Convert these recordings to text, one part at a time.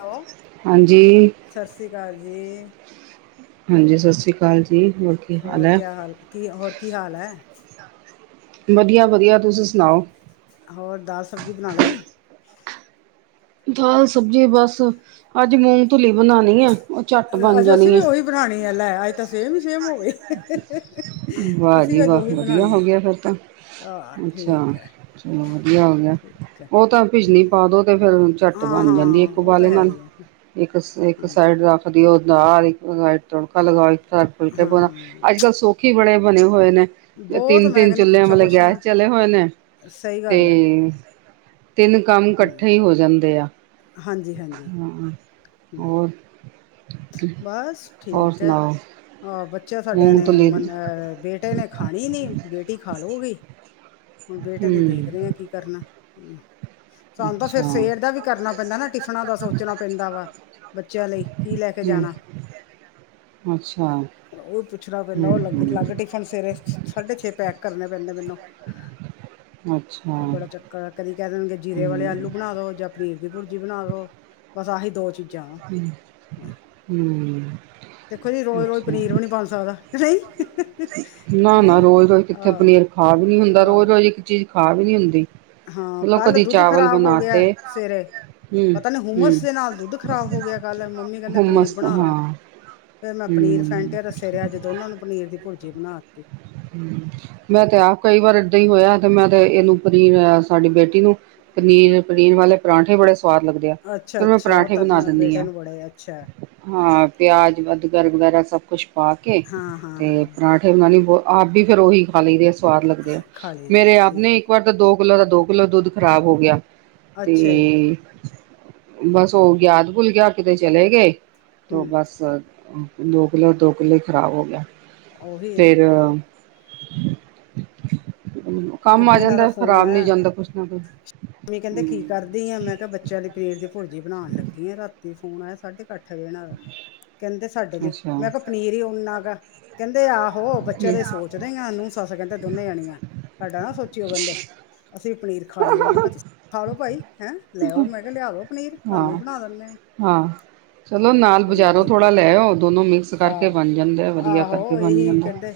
Hello ਹਾਂਜੀ। ਸਤਿ ਸ਼੍ਰੀ ਅਕਾਲ ਜੀ। ਹਾਂਜੀ ਸਤਿ ਸ਼੍ਰੀ ਅਕਾਲ ਜੀ। ਕੀ ਹੋਰ ਹੈ ਕਿਆ ਹਾਲ ਕੀ ਹੋਰ ਕੀ ਹਾਲ ਐ? ਵਧੀਆ-ਵਧੀਆ ਤੁਸੀਂ ਸੁਣਾਓ? ਹੋਰ ਦਾਲ ਸਬਜ਼ੀ ਬਣਾ ਲਈ? ਦਾਲ ਸਬਜ਼ੀ ਬਸ ਅੱਜ ਮੂੰਗ ਤੁਲੀ ਬਣਾਣੀ ਐ। ਅੱਜ ਅਸੀਂ ਵੀ ਓਹੀ ਬਣਾਣੀ ਐ ਲੈ ਅੱਜ ਤਾਂ ਸੇਮੀ-ਸੇਮ ਹੋ ਗਈ। ਵਾਹ‌ ਅਸੀਂ ਜੀ ਵੀ ਅੱਜ ਵਾਹ ਉਹੀ ਵਧੀਆ ਬਣਾਉਣੀ ਹੈ ਹੋਗਿਆ ਫੇਰ ਤਾਂ। ਆਹ ਅੱਛਾ, ਠੀਕ ਹੈ ਚਲੋ ਵਧੀਆ ਹੋਗਿਆ ਠੀਕ ਹੈ ਉ ਤਾਂ ਭਿਜਨੀ ਪਾ ਦੋ ਤੇ ਫਿਰ ਝਟ ਹਾਂ ਬਣ ਜਾਂਦੀ ਹਾਂ ਇੱਕ ਉਹ ਤਾਂ ਉਬਾਲੇ ਹੈ ਨਾਲ ਹੀ ਹੈ ਇੱਕ-ਇੱਕ ਹਾਂ ਸਾਈਡ ਰੱਖ ਦਿਓ ਨਾਲ ਹੀ ਤੜਕਾ ਲਗਾਓੱ, ਇਕ ਤਰਫ ਫੁਲਕੇ ਹਾਂ ਬਣਾਓ ਅੱਜ ਕੱਲ ਸ ਕੀਵੇ ਦੇ ਬਣੇ ਹੋਏ ਨੇ? ਬਹੁਤ ਮੈਂ ਤਿੰਨ-ਤਿੰਨ ਕਹਿੰਦੀ ਚੁੱਲ੍ਹਿਆਂ ਪੁੱਛੋ ਵਾਲੇ ਕੁਛ ਗੈਸ ਨਾ ਚੱਲੇ ਹੋਏ ਨੇ ਸਹੀ ਗੱਲ ਹੈ ਤੇ ਤਿੰਨ ਕੰਮ ਇਕੱਠੇ ਈ ਹੋ ਜਾਂਦੇ ਆ। ਹਾਂਜੀ-ਹਾਂਜੀ, ਹਾਂ ਹੂੰ। ਹੋਰ ਬਸ ਹੋਰ ਠੀਕ ਐ। ਸੁਣਾਓ ਆਹ ਬੱਚੇ ਸਾਡਿਆਂ ਨੇ ਮੂੰਗਤਲੀ ਮਨ ਅਹ ਬੇਟੇ ਨੇ ਖਾਣੀ ਨੀ ਬੇਟੀ ਖਾ ਲਊਗੀ। ਹੁਣ ਬੇਟੇ ਦੀ ਹਮ ਦੇਖਦੇ ਆ ਕੀ ਕਰਨਾ ਹੂੰ। ਸਾਨ ਤਾਂ ਫਿਰ ਅੱਛਾ ਸੇਵੇਰ ਦਾ ਵੀ ਕਰਨਾ ਪੈਂਦਾ ਨਾ ਟਿਫਨਾਂ ਦਾ ਸੋਚਣਾ ਪੈਂਦਾ ਵਾ। ਬੱਚਿਆਂ ਲਈ ਕੀ ਲੈ ਕੇ ਹਮ ਜਾਣਾ? ਅੱਛਾ ਉ ਪੁੱਛਣਾ ਪੈਂਦਾ ਹਮ ਉ ਲੱਗ ਅਲੱਗ ਹਮ ਟੀਫ ਹੁਣ ਸਵੇਰੇ ਸਾਢੇ ਛੇ ਪੈਕ ਕਰਨੇ ਪੈਂਦੇ ਮੈਨੂੰ। ਅੱਛਾ ਉਹ ਬੜਾ ਚੱਕਰ ਐ, ਕਦੀ ਕਹਿ ਦੇਣਗੇ ਜੀਰੇ ਵਾਲੇ ਹਮ ਆਲੂ ਬਣਾ ਦੋ ਜਾਂ ਪਨੀਰ ਦੀ ਭੁਰਜੀ ਬਣਾ ਦੋ ਬਸ ਆਹੀ ਦੋ ਚੀਜ਼ਾਂ ਵਾ। ਹੂੰ-ਹੂੰ। ਦੇਖੋ ਜੀ ਰੋਜ਼ ਰੋਜ਼ ਅੱਛਾ, ਪਨੀਰ ਵੀ ਨਹੀਂ ਬਣ ਸਕਦਾ ਨਹੀਂ ਕਿ ਨਾ-ਨਾ ਨਹੀਂ ਰੋਜ਼-ਰੋਜ਼ ਕਿੱਥੇ ਪਨੀਰ ਖਾ ਵੀ ਨੀ ਆਹ ਹੁੰਦਾ ਆਹ ਰੋਜ਼-ਰੋਜ਼ ਇੱਕ ਚੀਜ਼ ਖਾ ਵੀ ਨੀ ਹੁੰਦੀ। ਹਾਂ, ਮਤਲਬ ਕੱਲ ਕਦੀ ਦੁੱਧ ਚਾਵਲ ਖ਼ਰਾਬ ਹੋ ਬਣਾ ਗਿਆ ਤੇ ਸਵੇਰੇ ਹਮ ਪਤਾ ਨੀ ਹਮ ਹੁੱਮਸ ਦੇ ਨਾਲ ਦੁੱਧ ਖ਼ਰਾਬ ਹੋ ਗਿਆ ਕੱਲ ਮੰਮੀ ਕਹਿੰਦੇ ਪਨੀਰ ਹੁਮਸ ਬਣਾ ਲਾ ਹਾਂ ਫਿਰ ਮੈਂ ਪਨੀਰ ਹਮ ਫੈਂਟਿਆ ਰ ਫਿਰ ਅੱਜ ਦੋਨਾਂ ਨੂੰ ਪਨੀਰ ਦੀ ਭੁਰਜੀ ਬਣਾ ਦਿੱਤੀ। ਹੂੰ, ਮੈਂ ਤੇ ਆਪ ਕਈ ਵਾਰ ਏਦਾਂ ਈ ਹੋਇਆ ਤੇ ਮੈਂ ਤੇ ਇਹਨੂੰ ਪਨੀਰ ਸਾਡੀ ਬੇਟੀ ਨੂੰ ਪਨੀਰ-ਪਨੀਰ ਵਾਲੇ ਪਰਾਂਠੇ ਬੜੇ ਸਵਾਦ ਲੱਗਦੇ। ਆ ਅੱਛਾ ਫਿਰ ਮੈਂ ਅੱਛਾ ਉਹ ਪਰਾਂਠੇ ਬਣਾ ਤਾਂ ਦਿੰਨੀ ਬੇਟੇ ਆ। ਨੂੰ ਬੜੇ ਅੱਛਾ ਹਾਂ, ਪਿਆਜ, ਅਦਗਰ ਵਗੈਰਾ ਸਭ ਕੁਛ ਪਾ ਕੇ ਹਾਂ ਹਾਂ ਤੇ ਹਾਂ ਪਰਾਂਠੇ ਫਿਰ ਮੈਨੂੰ ਵੀ ਬਹੁਤ ਆਪ ਵੀ ਫੇਰ ਉਹੀ ਖਾ ਲਈਦੇ ਆ, ਸਵਾਦ ਲੱਗਦੇ ਆ ਖਾ ਲਈ ਦੀ ਹੈ ਮੇਰੇ ਆਪ ਨੇ ਠੀਕ ਹੈ ਇੱਕ ਵਾਰ ਤਾਂ ਦੋ ਕਿੱਲੋ ਦਾ ਦੋ ਕਿੱਲੋ ਦੁੱਧ ਖ਼ਰਾਬ ਹੋ ਗਿਆ ਅੱਛਾ ਜੀ ਤੇ ਬਸ ਉ ਗਿਆਤ ਭੁੱਲ ਗਿਆ, ਕਿਤੇ ਚਲੇ ਗਏ ਤੇ ਹਮ ਬਸ ਦੋ ਕਿੱਲੋ-ਦੋ ਕਿੱਲੋ ਹੀ ਖਰਾਬ ਹੋ ਗਿਆ। ਔਹੀ ਐ ਨਾ। ਫਿਰ [inaudible] ਕੰਮ ਆ ਅੱਗੇ ਇਹਨਾਂ ਦਾ ਜਾਂਦਾ ਫੋਨ ਖ਼ਰਾਬ ਨੀ ਆਇਆ ਜਾਂਦਾ ਕੁਛ ਨਾ ਕੁਛ ਹੂੰ। ਦੇਇਏ ਮੈਂ ਕਿਹਾ, ਬੱਚਿਆਂ ਦੇ ਪਨੀਰ ਦੀ ਭੁਰਜੀ ਬਣਾਣ ਲੱਗੀ ਆ ਰਾਂਤੀ ਫੋਨ ਆਇਆ ਸਾਡੇ ਰਖ ਦੇਣਾ ਕਹਿੰਦੇ ਸਾਡੇ ਲਈ, ਅੱਛਾ ਮੈਂ ਕਿਹਾ ਹੂੰ ਪਨੀਰ ਓਨਾ ਕਾ ਕਹਿੰਦੇ ਆਹੋ, ਬੱਚਿਆਂ ਦੇ ਸੋਚਦੇ ਆ ਨੂੰ-ਸੱਸ ਕਹਿੰਦੇ ਦੋਨੇ ਜਾਣੀਆਂ ਸਾਡਾ ਨਾ ਸੋਚਿਓ ਕਹਿੰਦੇ, ਅਸੀਂ ਵੀ ਪਨੀਰ ਖਾ ਲੀਏ ਮੈਂ ਕਿਹਾ, ਤੁਸੀਂ ਖਾ ਲਓ ਭਾਈ ਹੈਂ ਲੈ ਆਓ, ਮੈਂ ਕਿਹਾ ਲਿਆ ਦੋ ਪਨੀਰ ਤੁਹਾਨੂੰ ਹਾਂ ਵੀ ਬਣਾ ਦੇਨੇ ਆਂ। ਹਾਂ ਚਲੋ ਆਹੋ ਨਾਲ ਕਹਿੰਦਾ ਬਜ਼ਾਰੋਂ ਠੀਕ, ਥੋੜ੍ਹਾ ਲੈ ਆਓ ਦੋਨੋਂ ਮਿਕਸ ਕਰਕੇ ਬਣ ਜਾਂਦਾ ਵਧੀਆ ਕਰਕੇ ਆ-ਆਹੋ ਬਣ ਇਹੀ ਜਾਂਦਾ ਕਹਿੰਦੇ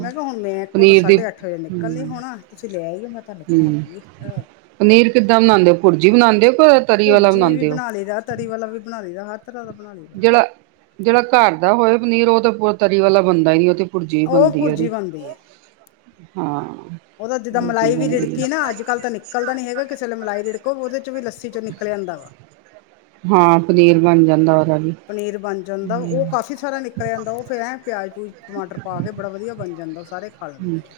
ਮੈਂ ਕਿਹਾ, ਹੁਣ ਮੈਂ ਕੋਂ ਪਨੀਰ ਦੀ ਸਾਢੇ ਅੱਠ ਵਜੇ ਨਿਕਲ ਨ ਹੂੰ ਹੋਣਾ, ਤੁਸੀਂ ਲੈ ਆਈਓ ਮੈਂ ਕਿਹਾ। ਤੁਹਾਨੂੰ ਬਣਾ ਹੂੰ ਦਾਂਗੀ ਆ। ਪਨੀਰ ਕਿੱਦਾਂ ਬਣਾਦੇ ਓ ਭੁਰਜੀ ਬਣਾਦੇ ਓ, ਕ ਤਰੀ ਵਾਲਾ ਭੁਰਜੀ ਵੀ ਬਣਾਦੇ ਓ ਬਣਾ ਲਈ ਦਾ ਤਰੀ ਵਾਲਾ ਵੀ ਬਣਾ ਦਾਇਦਾ ਹਰ ਤਰਾਂ ਬਣਾ ਲਈ ਦਾ ਜੇਹੜਾ-ਜੇਹੜਾ ਘਰ ਦਾ ਹੋਏ ਪਨੀਰ ਉ ਤਾਂ ਪੂ ਤਰੀ ਵਾਲਾ ਬਣਦਾ ਹੀ ਨਹੀਂ ਉਹ ਤੇ ਭੁਰਜੀ ਉਹ ਬਣਦੀ ਭੁਰਜੀ ਏਦੀ ਬਣਦੀ ਹੈ ਹਾਂ ਉਹਦਾ ਜਿੱਦਾਂ ਭੁਰਜੀ ਮਲਾਈ ਵੀ ਬਣਦੀ ਰਿੜਕੀ ਹੈ, ਨਾ ਅੱਜ ਕੱਲ੍ਹ ਤਾਂ ਨਿਕਲਦਾ ਨਹੀਂ ਹੈਗਾ, ਕਿਸੇ ਵੇਲੇ ਮਲਾਈ ਰਿੜਕੋ ਉਹਦੇ ਚ ਵੀ ਲੱਸੀ ਚੋਂ ਨਿਕਲ ਆਂਦਾ ਵਾ ਹਾਂ ਪਨੀਰ ਬਣ ਜਾਂਦਾ ਓਦਾ ਵੀ ਪਨੀਰ ਬਣ ਜਾਂਦਾ ਉਹ ਕਾਫ਼ੀ ਸਾਰਾ ਨਿਕਲ ਆਦਾ ਉਹ ਫਿਰ ਐਂ ਪਿਆਜ਼ ਪਊਜ ਟਮਾਟਰ ਪਾ ਕੇ ਬੜਾ ਵਧੀਆ ਬਣ ਜਾਂਦਾ ਉਹ ਸਾਰੇ ਖਾ ਹੂੰ ਲੈਂਦੇ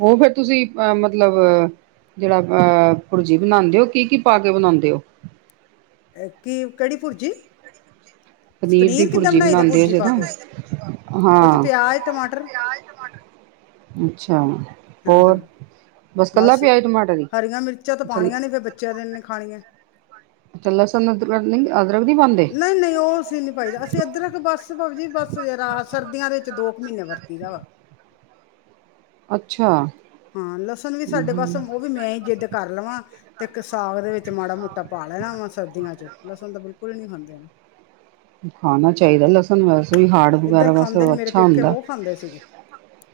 ਉਹ ਫਿਰ ਤੁਸੀ ਅਹ ਮਤਲਬ ਜਿਹੜਾ ਭੁਰਜੀ ਬਣਾਂਦੇ ਹੋ ਕੀ - ਕੀ ਪਾ ਕੇ ਬਣਾਂਦੇ ਹੋ ਕੀ ਕਿਹੜੀ ਭੁਰਜੀ ਪਨੀਰ ਦੀ ਕਿੱਦਾਂ ਭੁਰਜੀ ਬਣਾਈ ਦਾ ਬਣਾਂਦੇ ਆ ਭੁਰਜੀ ਪਾ ਜਿਦਾਂ ਕੇ ਉਹ ਚ ਹਾਂ, ਟਮਾਟਰ ਪਿਆਜ ਟਮਾਟਰ ਅੱਛਾ, ਹਾਂ ਹਾਂ ਹੋਰ ਕੱਲਾ ਬਸ, ਪਿਆਜ ਟਮਾਟਰ ਹੀ ਹਰੀਆ ਮਿਰਚਾਂ ਤਾਂ ਪਾਣੀਆ ਨਹੀਂ ਫਿਰ ਬੱਚਿਆਂ ਨੇ ਨੀ ਖਾਣੀਆਂ ਅੱਛਾ ਲਸਨ, ਅਦਰਕ- ਅਦਰਕ ਨਹੀ ਪਾਦੇ ਨਹੀਂ- ਨਹੀਂ ਉਹ ਅਸੀਂ ਨੀ ਪਾਈਦਾ ਅਸੀਂ ਅਦਰਕ ਬਸ ਭਾਬੀ ਜੀ ਬੱਸ ਸਰਦੀਆਂ ਦੇ ਦੋ ਕੁ ਮਹੀਨੇ ਵਰਤੀ ਦਾ ਅੱਛਾ ਹਾਂ ਲਸਣ ਵੀ ਸਾਡੇ ਬਸ ਉਹ ਵੀ ਮੈਂ ਹੀ ਜਿੱਦ ਕਰ ਲਵਾਂ, ਤੇ ਸਾਗ ਦੇ ਵਿੱਚ- ਮਾੜਾ ਮੋਟਾ ਪਾ ਲੈਣਾ ਵਾ ਸਰਦੀਆਂ ਚ, ਲਸਣ ਤਾਂ ਬਿਲਕੁਲ ਹੀ ਨਹੀਂ ਖਾਂਦੇ ਨਾ ਖਾਣਾ ਚਾਹੀਦਾ ਲਸਣ ਵੈਸੇ ਵੀ ਹਾਰਡ ਇੱਧਰ ਵਗੈਰਾ ਖਾਂਦੇ ਨੇ ਵਾਸਤੇ ਮੇਰੇ ਅੱਛਾ ਪੇਕੇ ਹੁੰਦਾ ਬਹੁਤ ਖਾਂਦੇ ਸੀਗੇ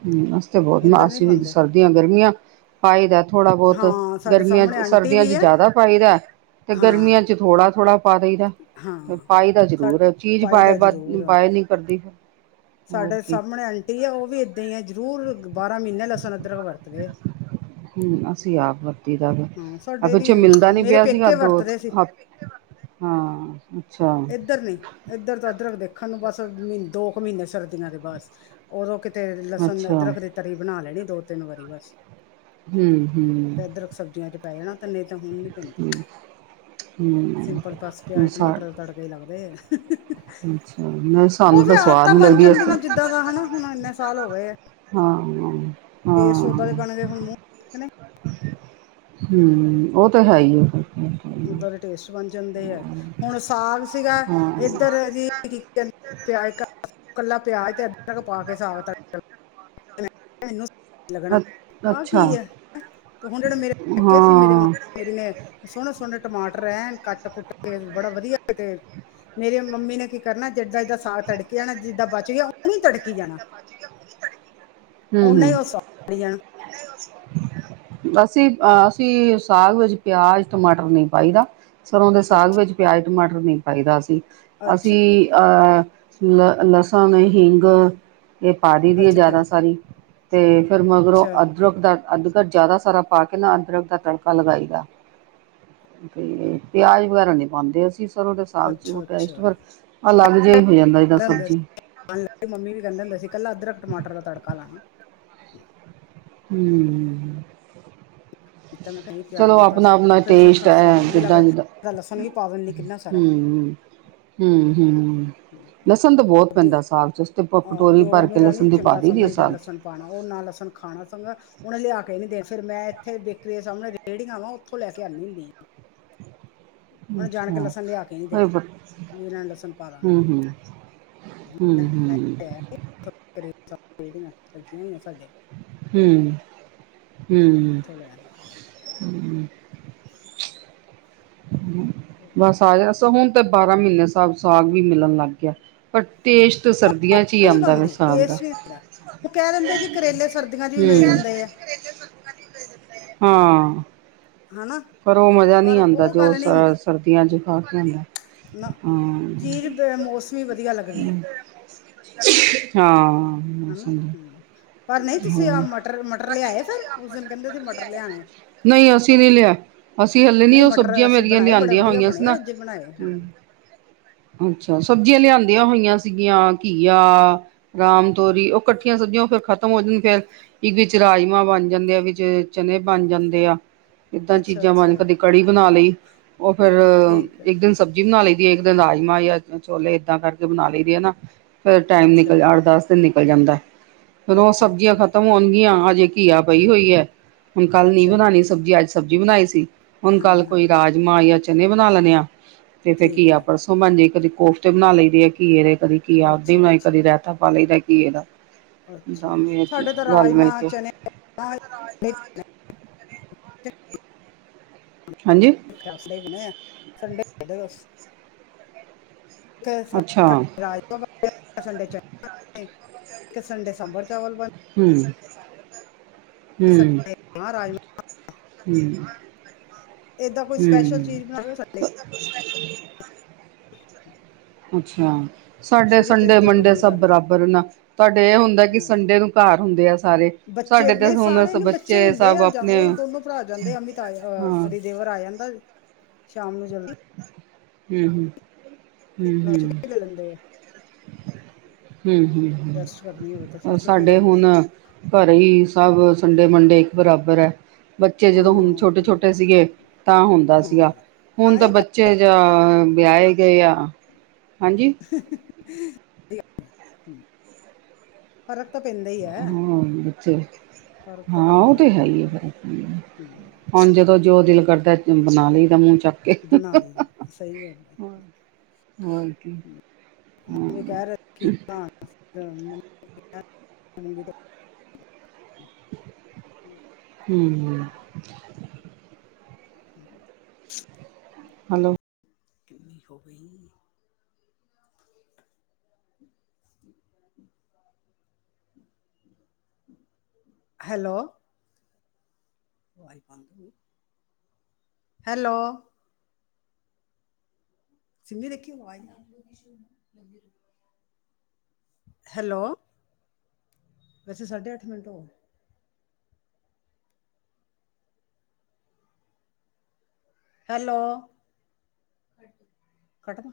ਹੂੰ ਅਸੀ ਤੇ ਬਹੁਤ ਨਾ ਇੱਧਰ ਨਹੀਂ ਖਾਂਦੇ ਸਰਦੀਆਂ ਗਰਮੀਆਂ ਪਾਈ ਦਾ ਥੋੜ੍ਹਾ ਬਹੁਤ ਹਾਂ ਸਾਡੇ ਗਰਮੀਆਂ ਸਾਹਮਣੇ ਚ ਆਂਟੀ ਸਰਦੀਆਂ ਵੀ ਚ ਹੈ ਜ਼ਿਆਦਾ ਪਾਈ ਦਾ ਤੇ ਹਾਂ ਗਰਮੀਆਂ ਚ ਥੋੜ੍ਹਾ-ਥੋੜ੍ਹਾ ਪਾ ਦੇਈ ਦਾ ਹਾਂ ਪਾਈ ਦਾ ਸਾ ਜ਼ਰੂਰ ਏ ਚੀਜ਼ ਪਾਈ ਵਾਈ ਦਾ ਜ਼ਰੂਰ ਬਾਦੀ ਆ। ਨਹੀ ਕਰਦੀ ਹੋਰ ਸਾਡੇ ਕੀ ਸਾਹਮਣੇ ਆਂਟੀ ਆ ਉਹ ਵੀ ਏਦਾਂ ਹੀ ਆ ਜ਼ਰੂਰ ਬਾਰਾਂ ਮਹੀਨੇ ਲਸਣ ਅਦਰਕ ਵਰਤਦੀ ਏ ਹੂੰ ਅਸੀਂ ਆਪ ਵਰਤੀ ਦਾ ਵਾ ਹਾਂ ਆ ਸਾਡੇ ਨੀ ਪਿੱਛੇ ਮਿਲਦਾ ਨੀ ਮੇਰੇ ਪਿਆ ਸੀਗਾ ਪੇਕੇ ਦੋ ਵਰਤਦੇ ਸੀ ਹਫਤੇ ਹਾਂ, ਅੱਛਾ ਨਹੀਂ ਇੱਧਰ ਤਾਂ ਅਦਰਕ ਦੇਖਣ ਨੂੰ ਬਸ ਮਹੀਨ ਦੋ ਕੁ ਮਹੀਨੇ ਸਰਦੀਆਂ ਦੇ ਬਸ ਉਦੋਂ ਕਿਤੇ ਲਸਣ ਅੱਛਾ ਅਦਰਕ ਦੀ ਤਰੀ ਬਣਾ ਲੈਣੀ ਦੋ ਤਿੰਨ ਵਾਰੀ ਬਸ ਹੂੰ ਹੂੰ ਤੇ ਅਦਰਕ ਸਬਜ਼ੀਆਂ ਚ ਪੈ ਜਾਣਾ ਤੇ ਨਹੀਂ ਤੇ ਹੁਣ ਨਹੀਂ ਪੈਂਦਾ ਹੂੰ ਹੂੰ ਸਿੰਪਲ ਬਸ ਹੂੰ ਪਿਆਜ ਸਾ ਟਮਾਟਰ ਤੜਕੇ ਹੀ ਲੱਗਦੇ ਐ ਅੱਛਾ, ਮੈਂ ਬਸ ਉਹ ਫਿਰ ਆਦਤਾਂ ਬਣ ਜਾਂਦੀਆਂ ਜਿੱਦਾਂ ਦਾ ਹਨਾ ਹੁਣ ਇੰਨੇ ਸਾਲ ਹੋ ਗਏ ਆ ਹਾਂ-ਹਾ ਟੇਸਟ ਉਦਾਂ ਲੱਗਣਗੇ ਹੁਣ ਮੂੰਹ ਨੇ ਹੂੰ ਉਹ ਤੇ ਹੈ ਈਏ ਅੱਛਾ ਉਦਾਂ ਦੇ ਟੇਸਟ ਬਣ ਜਾਂਦੇ ਆ ਹੁਣ ਸਾਗ ਸੀਗਾ ਹਾਂ ਇੱਧਰ ਜੀ ਕੱਲਾ ਪਿਆਜ ਤੇ ਅਦਰਕ ਪਾ ਕੇ ਸਾਗ ਤੜਕ ਤਾ ਮੈਨੂੰ ਸਾਗ ਲੱਗਣਾ ਆ ਕੀ ਅੱਛਾ ਏ, ਤੇ ਹੁਣ ਜਿਹੜੇ ਮੇਰੇ ਪੇਕੇ ਸੀ ਹਾਂ ਮੇਰੇ ਮਾ ਮੇਰੀ ਨੇ ਸੋਹਣੇ -ਸੋਹਣੇ ਟਮਾਟਰ ਐਨ ਕੱਟ- ਕੁੱਟ ਕੇ ਬੜਾ ਵਧੀਆ ਤੇ ਮੇਰੇ ਮੰਮੀ ਨੇ ਕੀ ਕਰਨਾ ਜਿੱਦਾਂ ਏਦਾਂ ਸਾਗ ਤੜਕੀ ਜਾਣਾ, ਜਿੱਦਾਂ ਬਚ ਗਿਆ ਉਹਨੂੰ ਵੀ ਤੜਕੀ ਜਾਣਾ ਹੂੰ- ਹੂੰ ਉਹਨਾਂ ਹੀ ਉਹ ਸਾੜੀ ਜਾਣਾ ਅਸੀਂ- ਅਸੀਂ ਸਾਗ ਵਿੱਚ ਪਿਆਜ, ਟਮਾਟਰ ਨਹੀਂ ਪਾਈਦਾ ਸਰੋਂ ਦੇ ਸਾਗ ਅੱਛਾ ਵਿੱਚ ਪਿਆਜ ਟਮਾਟਰ ਨਹੀਂ ਪਾਈਦਾ ਅੱਛਾ ਅਸੀਂ-ਅਸੀਂ ਅਹ ਲ ਲਸਣ, ਹਿੰਗ ਇਹ ਪਾ ਦਈ ਦੀ ਆ ਅੱਛਾ ਜ਼ਿਆਦਾ ਸਾਰੀ। ਤੇ ਫਿਰ ਮਗਰੋਂ ਅੱਛਾ ਅਦਰਕ ਦਾ ਅਦਕਰ ਜ਼ਿਆਦਾ ਸਾਰਾ ਪਾ ਕੇ ਨਾ ਅਦਰਕ ਦਾ ਤੜਕਾ ਲਗਾਈ ਦਾ। ਪਿਆਜ ਵਗੈਰਾ ਨੀ ਪਾਉਂਦੇ ਅਸੀਂ। ਸਰੋਂ ਦੇ ਸਾਗ 'ਚ ਉਹ ਅੱਛਾ ਟੇਸਟ ਅੱਛਾ ਫਿਰ ਅਲੱਗ ਜਿਹਾ ਹੀ ਹੋ ਜਾਂਦਾ। ਜਿੱਦਾਂ ਸਬਜ਼ੀ ਮੰਮੀ ਵੀ ਕਹਿੰਦੇ ਹੁੰਦੇ ਸੀ ਇਕੱਲਾ ਅਦਰਕ, ਟਮਾਟਰ ਦਾ ਤੜਕਾ ਲਾਣਾ। ਹੂ [inaudible] ਤੇ ਮੈਂ ਕਹਿਨੀ ਪਿਆਜ਼, ਟਮਾਟਰ ਆਪਣਾ ਫਿਰ ਫਿਰ ਖ ਟੇਸਟ ਹੈ ਸਵਾਦ ਵੀ ਜਿੱਦਾਂ ਜਿੱਦਾਂ ਲੱਗਦਾ, ਲਸਣ ਵੀ ਪਾ ਦਿੰਦੀ ਕਿੰਨਾ ਸਾਰਾ। ਹੂ ਹੂ ਲਸਣ ਤਾਂ ਬਹੁਤ ਪੈਂਦਾ ਸਾਗ 'ਚ। ਅਸੀ ਤੇ ਭ ਅਹ ਕਟੋਰੀ ਦਿਓਰ ਭਰ ਕੇ ਮੇਰਾ ਨੀ ਲਸਣ ਦੀ ਪਾ ਚੰਗਾ ਦੇਈਦੀ ਆ ਸਮਝਦਾ ਸਾਗ'ਚ। ਲਸਣ ਪਾਣਾ, ਉਹ ਨਾ ਲਸਣ ਖਾਣਾ ਚੰਗਾ ਉਹਨੇ ਲਿਆ ਕੇ ਨੀ ਦਿਆ, ਫਿਰ ਮੈਂ ਇੱਥੇ ਬੇਕਰੀ ਦੇ ਸਾਹਮਣੇ ਰੇੜੀਆਂ ਵਾ, ਉੱਥੋਂ ਲੈ ਕੇ ਆਉਣੀ ਹੁੰਨੀ ਆ। ਕੇ ਅੱਛਾ। ਲਸਣ ਲਿਆ ਕੇ ਨੀ ਹੋਰ ਦੇਣਾ ਬਸ ਵੀ ਇਹਨਾਂ ਨੇ ਲਸਣ ਪਾ ਹੂ ਦੇਣਾ ਹੂ ਹੂ ਹੂ ਸਬ ਤਰਹ ਸਬ ਰੇੜੀਆਂ ਲੱਗੀਆਂ ਹੋਈਆਂ ਸਾਡੇ। ਹੂ ਹੂ ਉੱਥੋਂ ਲੈ ਆਏ। ਬਸ ਆ ਜਾ, ਹੁਣ ਤੇ ਬਾਰਾਂਹ ਮਹੀਨੇ ਸਾਨੂੰ ਸਾਗ ਸਾਗ ਵੀ ਮਿਲਣ ਲੱਗ ਗਿਆ। ਪਰ ਟੇਸਟ ਤਾਂ ਸਰਦੀਆਂ ਚੀ ਨਹੀਂ ਆਂਦਾ ਵਾ ਬਣਦੀ ਸਾਗ ਦਾ। ਟੇਸਟ ਨਹੀਂ ਉਹ ਕਹਿ ਦਿੰਦੇ ਆ ਜੀ ਕਰੇਲੇ ਸਰਦੀਆਂ ਚ ਵੀ ਮਿਲ ਹੂੰ ਜਾਂਦੇ ਆ। ਹਾਂ ਹਨਾ ਪਰ ਉਹ ਮਜ਼ਾ ਪਰ ਨਹੀਂ ਆਉਂਦਾ, ਉਹ ਜੋ ਗੱਲ ਸ ਨਹੀਂ ਹੁੰਦੀ ਸਰਦੀਆਂ 'ਚ ਖਾ ਕੇ ਆਂਦਾ। ਨਾ, ਚੀਜ਼ ਬੇਮੋਸਮ ਵੀ ਵਧੀਆ ਲੱਗਦੀ ਐ ਹਾਂ ਹਾਂ ਹੈ ਨਾ ਹੂ ਪਰ ਨਹੀਂ ਤੁਸੀਂ ਆਹ ਮਟਰ ਮਟਰ ਲਿਆਏ ਫਿਰ, ਉਸ ਦਿਨ ਕਹਿੰਦੇ ਸੀ ਮਟਰ ਲਿਆਣੇ। ਨਹੀਂ ਅਸੀਂ ਨਹੀਂ ਲਿਆਏ। ਅਸੀਂ ਹਲੇ ਨੀ, ਨਹੀਂ ਉਹ ਮਟਰ ਸਬਜ਼ੀਆਂ ਅਸੀਂ ਮੇਰੀਆਂ ਬਣਾਏ ਬੜੇ ਲਿਆਉਂਦਿਆਂ ਵਧੀਆ ਹੋਇਆ ਸੀ ਬਣੇ ਆ ਨਾ। ਅੱਜ ਬਣਾਏ ਹਾਂ ਅੱਛਾ, ਸਬਜ਼ੀਆਂ ਲਿਆਂਦੀਆਂ ਹੋਈਆਂ ਸੀਗੀਆਂ ਘੀਆ ਰਾਮ ਤੋਰੀ, ਉਹ ਇਕੱਠੀਆਂ ਸਬਜ਼ੀਆਂ ਫਿਰ ਖਤਮ ਖਤਮ ਹੋ ਜਾਂਦੀ ਫੇਰ, ਇੱਕ ਵਿੱਚ ਰਾਜਮਾਂ ਬਣ ਜਾਂਦੇ ਆ, ਵਿੱਚ ਚਨ ਬਣ ਜਾਂਦੇ ਆ। ਏਦਾਂ ਅੱਛਾ ਚੀਜ਼ਾਂ ਬਣ, ਅੱਛਾ ਕਦੀ ਕੜੀ ਬਣਾ ਲਈ ਉਹ ਫਿਰ ਠੀਕ ਹੈ ਇੱਕ ਦਿਨ ਸਬਜ਼ੀ ਬਣਾ ਲਈ ਦੀ ਹੈ, ਇੱਕ ਦਿਨ ਰਾਜਮ ਜਾਂ ਛੋਲੇ ਏਦਾਂ ਕਰਕੇ ਬਣਾ ਲਈ ਦੀ ਆ ਨਾ। ਫਿਰ ਟਾਈਮ ਅੱਛਾ ਨਿਕਲ ਅੱਠ ਦਸ ਦਿਨ ਨਿਕਲ ਜਾਂਦਾ। ਫਿਰ ਉਹ ਅੱਛਾ ਸਬਜ਼ੀਆਂ ਅੱਛਾ ਖਤਮ ਹੋਣਗੀਆਂ। ਹਜੇ ਘੀਆ ਪਈ ਹੋਈ ਹੈ, ਹਾਂ ਹੁਣ ਕੱਲ ਨਹੀ ਅੱਛਾ ਬਣਾਣੀ ਸਬਜ਼ੀ ਅੱਜ ਸਬਜ਼ੀ ਬਣਾਈ ਸੀ, ਹੁਣ ਹਾਂ ਕੱਲ ਹਾਂ ਕੋਈ ਰਾਜ਼ਮਾ ਜਾਂ ਚਨੇ ਬਣਾ ਲੈਣੇ ਆ। ਤੇ ਫਿਰ ਠੀਕ ਘੀਆ ਹੈ ਪਰਸੋ ਬਣਜੇਗੀ, ਕਦੀ ਕੋਫਤੇ ਬਣਾ ਲਈ ਦੇ ਘੀਏ ਦੇ, ਕਦੀ ਘੀਆ ਐਦਾ ਹੀ ਅੱਛਾ ਬਣਾਈ, ਅੱਛਾ ਕਦੀ ਰਹਿਤਾ ਪਾ ਲਈ ਦਾ ਘਿਏ ਦਾ ਅੱਛਾ ਦਾਮੇ ਸਾਡੇ ਤਾਂ ਰਲ ਮਿਲ ਰਾਜਮਾਂ ਕੇ ਚਨੇ [inaudible] ਹਾਂਜੀ। [unintelligible] ਸੰਡੇ ਇੱਕ ਅੱਛਾ ਸੰਡੇ ਹੂੰ ਰਾਜਮਾਂ ਬਣਦੇ ਆ ਇੱਕ ਸੰਡੇ ਚਨੇ ਬਣਦੇ ਆ ਇੱਕ ਸੰਡੇ ਸਬਰ ਚਾਵਲ ਬਣ ਹੂ ਹੂ ਸੰਡੇ ਰਾਜਮਾ ਹੂ ਏਦਾ ਕੋਈ ਸਪੈਸ਼ਲ ਚੀਜ਼ ਬਣਾਓ ਸਾ [inaudible] ਅੱਛਾ ਆ। ਸਾਡੇ ਸ਼ੁਰੂ ਤੋਂ ਏਦਾਂ ਹੀ ਸੰਡੇ-ਮੰਡੇ ਮੰਮੀ ਸਭ ਕਰਦੇ ਆ ਬਰਾਬਰ ਨਾ ਤੁਹਾਡੇ ਇਹ ਹੁੰਦਾ ਕਿ ਹਾਂ ਸੰਡੇ ਨੂੰ ਘਰ ਹੁੰਦੇ ਆ ਸਾਰੇ। ਬੱਚੇ ਸਾਡੇ ਤੇ ਨਹੀਂ ਹੁਣ ਸਾਰੇ ਨੀ ਬੱਚੇ ਹੀ ਹੁੰਦੇ ਸਭ ਆ ਜਾਂ ਆਪਣੇ ਹੋਰ ਦੋਨੋ ਭਰਾ ਜਾਂਦੇ ਅਮਿਤਾ ਆਏ ਹਾਂ ਸੌਰੀ ਦੇਵਰ ਆਜਾ ਕਲ ਸ਼ਾਮ ਨੂੰ ਜਲਦੀ [unintelligible] [unintelligible] ਹੰ ਹੰ ਰੈਸਟ ਕਰਨੀ ਹੋਵੇ ਤਾਂ ਫਿਰ ਹੰ ਛੁੱਟੀ ਲੈ ਸਾਡੇ ਲੈਂਦੇ ਹੁਣ ਆ ਘਰੇ ਹੀ ਸਬ ਸੰਡੇ-ਮੰਡੇ ਇੱਕ ਬਰਾਬਰ ਹੈ। ਬੱਚੇ ਜਦੋਂ ਹੁਨ ਹਾਂ ਛੋਟੇ-ਛੋਟੇ ਸੀਗੇ ਤਾਂ ਹੁੰਦਾ ਸੀਗਾ ਹਾਂ ਹੁਨ ਹਾਂ ਤਾਂ ਬ ਇਹ ਬੱਚੇ ਜਾ ਵਿਆਏ ਗਏ ਆ ਹਾਂਜੀ। [unintelligible] ਫ਼ਰਕ ਤਾਂ ਪੈਂਦਾ ਈ ਐ ਹਾਂ ਬੱਚੇ ਹਾਂ ਉਹ ਤੇ ਹੈ ਈ ਏ ਫੇਰ ਹਮ, ਹੁਣ ਜਦੋਂ ਜੋ ਦਿਲ ਕਰਦਾ ਬਨਾ ਲੲਈ ਦਾ ਮੂੰਹ ਚੱਕ ਕੇ ਬਨਾ ਲਈਦਾ ਸਹੀ ਗੱਲ ਐ। ਹੋਰ ਕੀ ਵੀ ਕਹਿ ਰਹੇ ਕਿ ਹਾਂਅ। [unintelligible] ਹੰ। [unintelligible] ਹੈਲੋ। ਕਿਨੀ ਹੋ ਗਈ [unintelligible] ਹੈਲੋ। ਵਾਈ ਫਾਲਤੂ ਏ ਹੈਲੋ। ਸਿੰਮੀ ਦੇਖੀ [unintelligible] ਹੈਲੋ। ਵੈਸੇ ਸਾਢੇ ਅੱਠ ਮਿੰਟ ਹੋਗਯੇ ਹੈਲੋ ਕਟ ਦਾ